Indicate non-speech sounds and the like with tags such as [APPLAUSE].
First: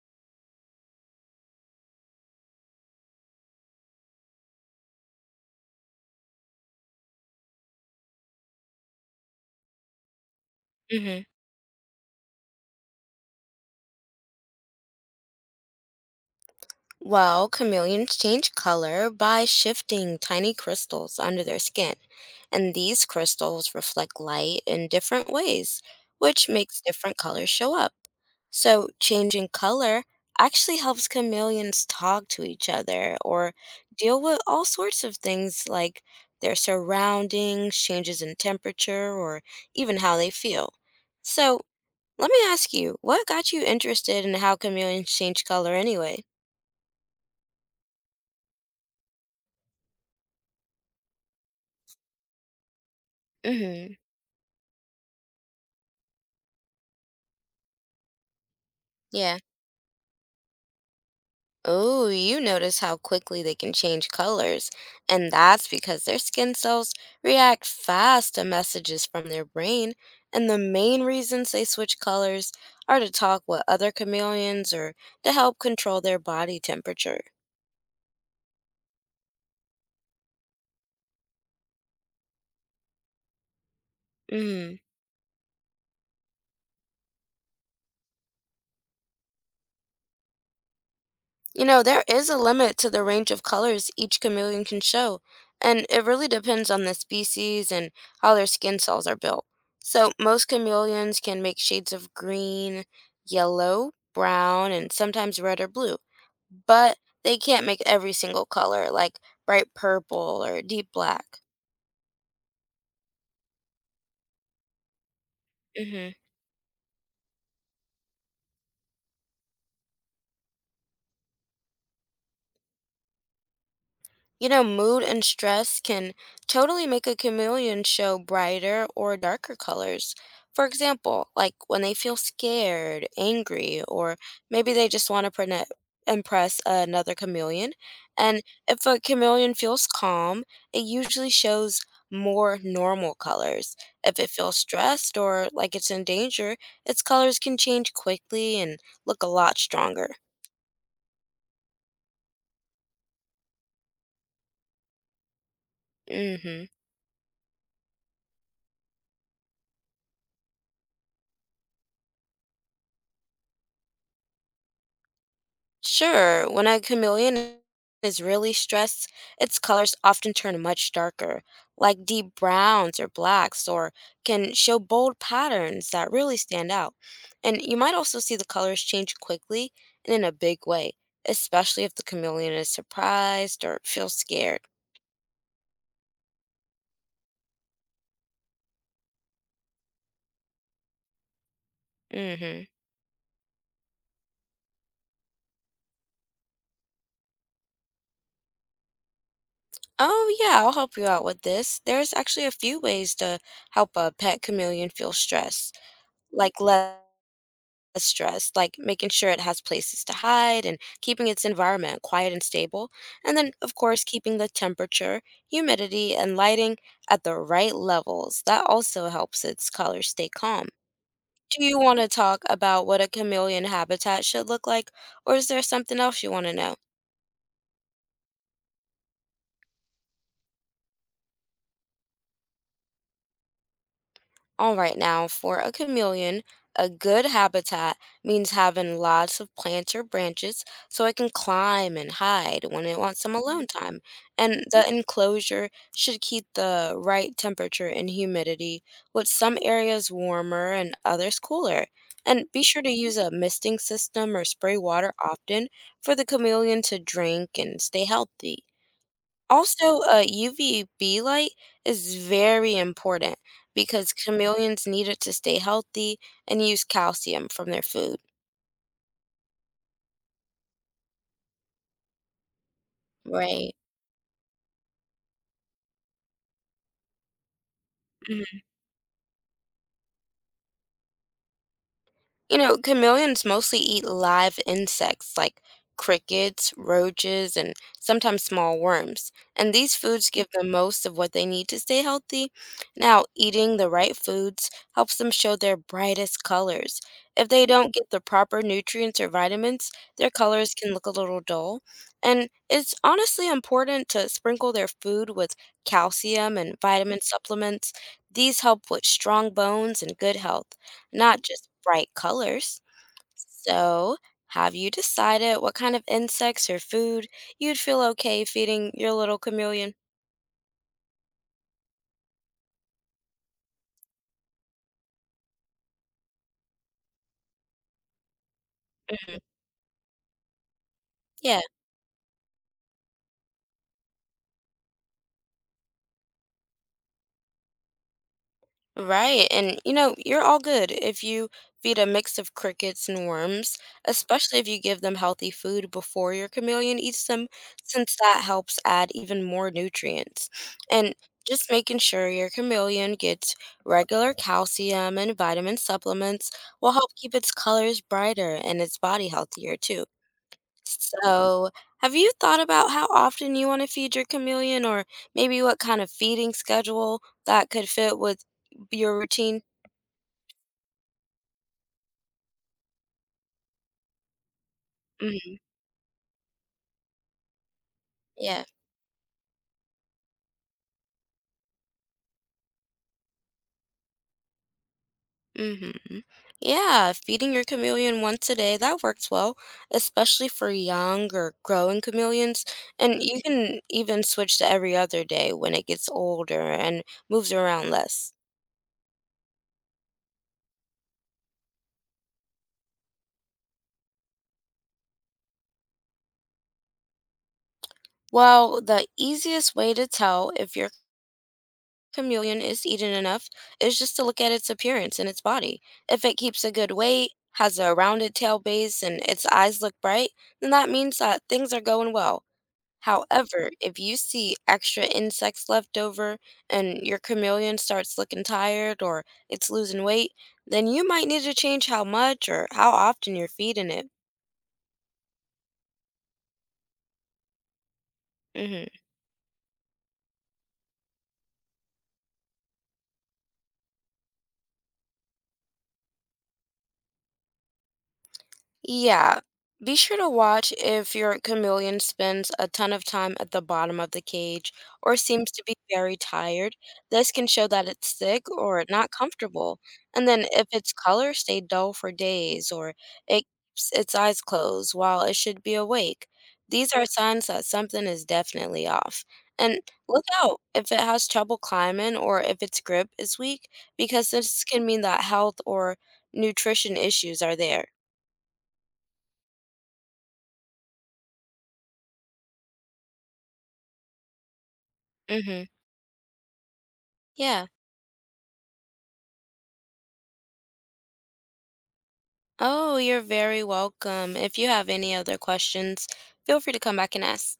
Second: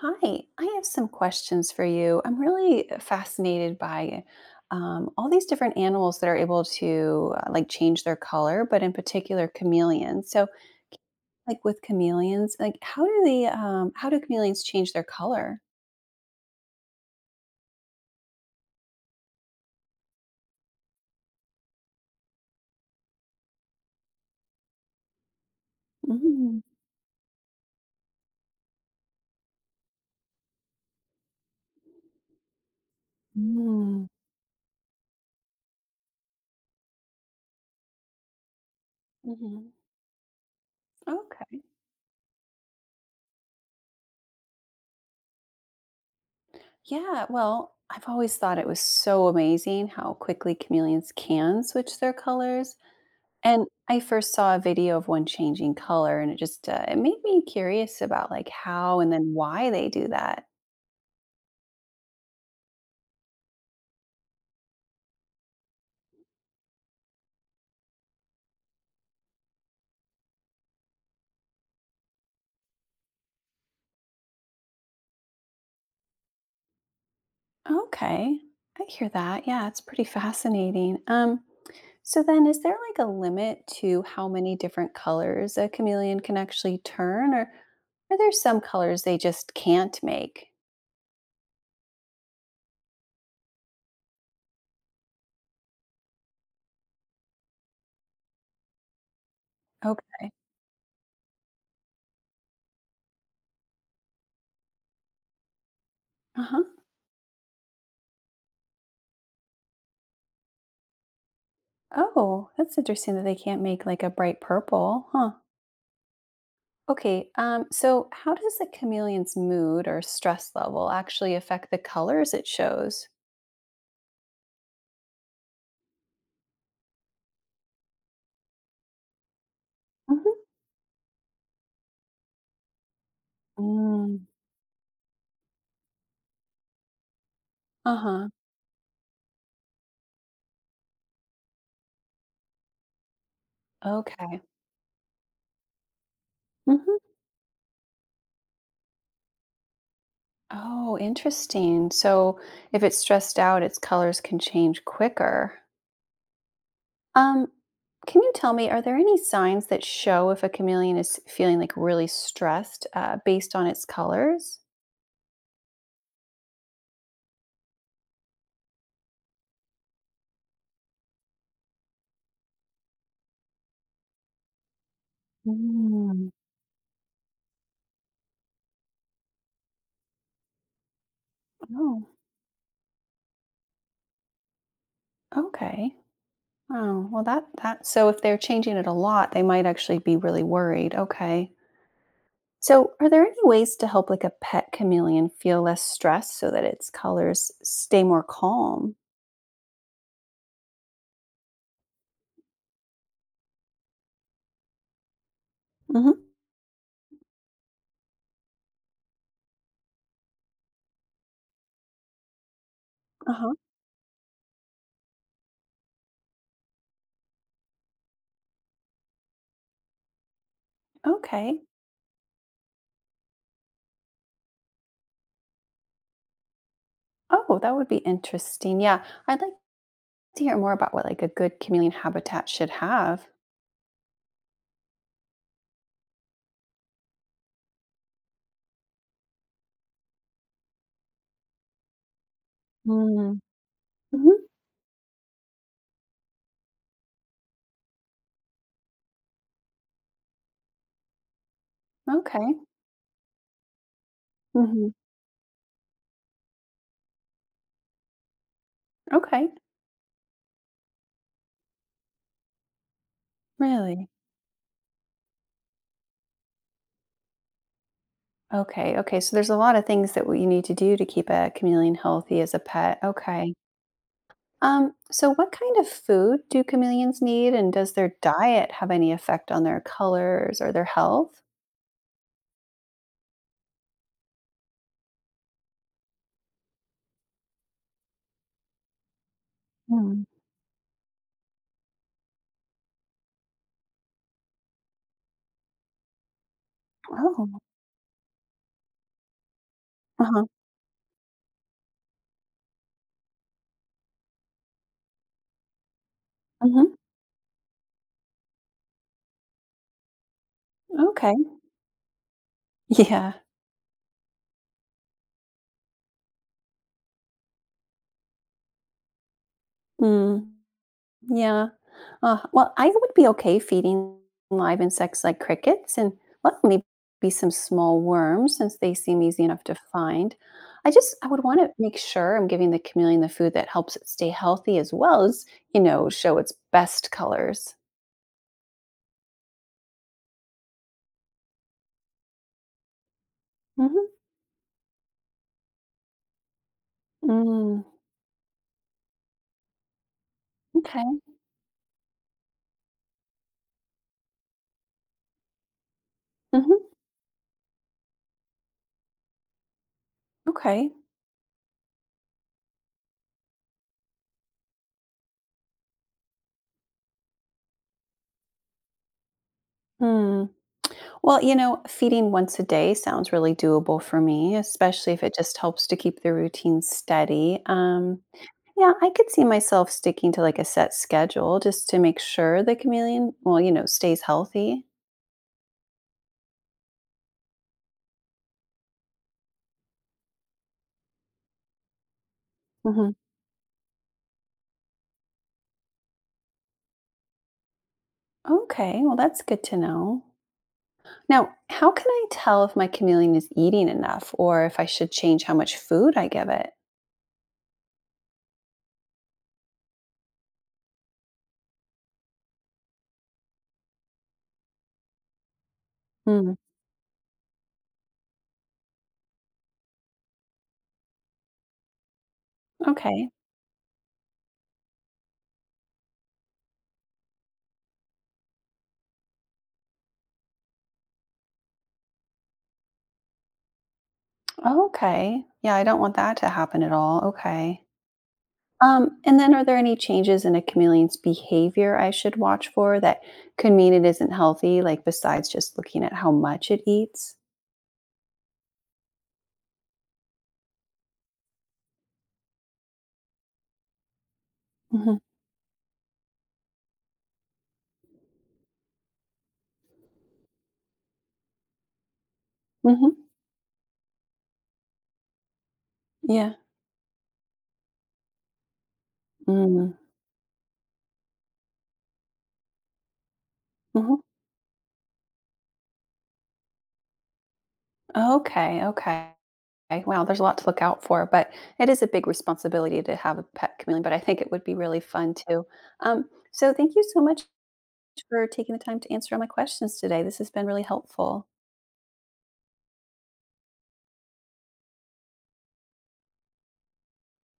Hi, I have some questions for you. I'm really fascinated by all these different animals that are able to like change their color, but in particular chameleons. So, Hmm. like with chameleons, like how do they how do chameleons change their color? Well, chameleons change color by shifting tiny crystals under their skin, and these crystals reflect light in different ways, which Mm, makes different colors show up. So, changing color actually helps chameleons talk to each other or mm, deal with all sorts of things like their surroundings, changes in temperature, or mhm. even how they feel. So, Okay. let me ask you, what got you interested in how chameleons change color anyway? Yeah. Well, I've always thought it was so amazing how quickly chameleons can switch their colors. And Mm-hmm. I first saw a video of one changing color and it just it made me curious about like how and then Yeah. why they do that. Oh, you notice how quickly they can change colors, and that's because their skin cells react fast to messages from their brain. And the main reasons they switch colors are to talk with other chameleons or to help control their body temperature. Okay. I hear that. Yeah, it's pretty fascinating. So then is there like a limit to how many Mm. different colors a chameleon can actually turn, or are there some colors they just can't make? You know, there is a limit to the range of colors each chameleon can show, and it really depends on the species and how their skin cells are built. So, Okay. most chameleons can make shades of green, yellow, brown, and sometimes red or blue, Uh-huh. but they can't make every single color, like bright purple or deep black. Oh, that's interesting that they can't make like a bright purple. Huh. Hmm. Okay, so how does a chameleon's mood or stress level actually affect the colors it shows? You know, mood and stress can totally make a chameleon show brighter or darker colors. Mhm. For example, like when they feel scared, angry, or Mm, maybe they just want to impress another chameleon. uh-huh. And if a chameleon feels calm, it usually shows more normal colors. If it Okay. feels stressed or like it's in danger, its Hmm. colors can change quickly and look a lot stronger. Oh, interesting. So if it's stressed out, its colors can change quicker. Mm hmm. Um, can you tell me, are there any signs that show if a chameleon is feeling like really stressed based on its colors? Sure, when a chameleon is really stressed, its colors often turn much darker, like deep browns or blacks, or can show bold patterns that Mm. really stand out. And you might also see the colors change quickly and in a big way, especially if the Oh, chameleon is surprised or feels scared. okay. Oh, well that so if they're changing it a lot, they might actually be really worried. Okay. Mm-hmm. So, are there any ways to help like a pet chameleon feel less stressed so that its colors stay more calm? Oh, yeah, I'll help you out with this. There's actually a few ways to help a pet chameleon feel stress, Hmm. like let as stress, like making sure it has places to hide and keeping its environment quiet and stable. And then, Uh-huh. of course, keeping the temperature, humidity, and lighting at the right levels. That also helps its colors stay calm. Okay. Do you want to talk about what a chameleon habitat should look like, or is there something else you want to know? Oh, that would be interesting. Yeah. I'd like to hear more about what like a good chameleon habitat should have. All right, now for a chameleon, a good habitat means having lots of plants or branches so it can climb and hide when it wants some Mm. alone time. Hmm. And the enclosure should keep the right temperature and humidity, with some areas warmer and others cooler. And Okay. be sure to use a misting system or spray Hmm. water often for the chameleon to drink and stay healthy. Okay. Also, UVB light is very important Really? because chameleons need it to stay healthy and use calcium from their food. Okay. Okay. So there's a lot of things that we- you need to do to keep a chameleon healthy as a pet. Okay. Right. So what kind of food do chameleons need, and does their diet have any effect on their colors or their health? You know, chameleons mostly eat live insects like crickets, roaches, and sometimes small worms. And these Mm. foods give them most of what they need to stay healthy. Now, eating the right foods helps them show their brightest colors. If Oh, they don't get the proper nutrients or vitamins, their uh-huh. colors can look a little dull. And it's honestly important to sprinkle their food with calcium and Hmm. vitamin supplements. These help with strong bones and good health, Okay. not [LAUGHS] just bright colors. Yeah. So, have you decided what kind of insects or food you'd feel okay feeding your little chameleon? Mm. Yeah. Well, I would be okay feeding live insects like crickets and, well, maybe some small worms since they seem Mhm. easy enough to find. I would Yeah. want to make sure I'm giving the chameleon the food that helps it stay healthy as well as, you know, show its best colors. Right. And you know, you're all good if you feed a mix of crickets and worms, Hmm. especially if you give them healthy food before your chameleon eats them, Mm. since that helps add even more nutrients. And Okay. just making sure your chameleon gets regular calcium and vitamin supplements Mhm. will help keep its colors brighter and its body healthier too. Okay. So, have you thought about how often you want to feed your chameleon or maybe what kind of feeding schedule that could fit with your routine? Hmm. Well, you know, feeding once a day sounds really doable for me, especially if it Mhm. just helps to keep the routine steady. Yeah. Yeah, I could see myself sticking to like a set schedule just to make sure the chameleon, well, you know, stays healthy. Mm-hmm. Yeah, feeding your chameleon once a day, that works well, especially for young or growing chameleons. Hmm. And you can even switch to every other day when it gets older and moves around less. Okay. Well, that's good to know. Now, how can I tell if my chameleon is eating enough or if I should change how much food I give it? Well, the easiest way to tell if your chameleon is eaten enough is just to look at its appearance and its body. If it Hmm. keeps a good weight, has a rounded tail base, and its eyes look bright, then that means that things are going well. Okay. However, if you see extra insects left over and your chameleon starts looking tired or it's losing weight, then you might need to change how much or how often you're feeding it. Okay. Yeah, I don't want that to happen at all. Okay. Mhm. And then are there any changes in a chameleon's behavior I should watch for that could mean it isn't healthy, like besides just looking at how much it eats? Yeah. Be sure to watch if your chameleon spends a ton of time at the bottom of the cage or Hmm. seems to be very tired. This can show that it's sick or not comfortable. And then if its color stayed dull for days or Hmm. it keeps its eyes closed while it should be awake, Yeah. these are signs that something is definitely off. And Mm-hmm. look out if it has trouble climbing or if its grip is weak, because this can mean that health or nutrition issues are there. Okay. Okay. Wow, there's a lot to look out for, but it is a big responsibility to have a pet chameleon, but I think it would be really fun Hmm. too. Um, so thank you so much Yeah. for taking the time to answer all my questions today. This has been really helpful. Oh, you're very welcome. If you have any other questions, feel free to come back and ask.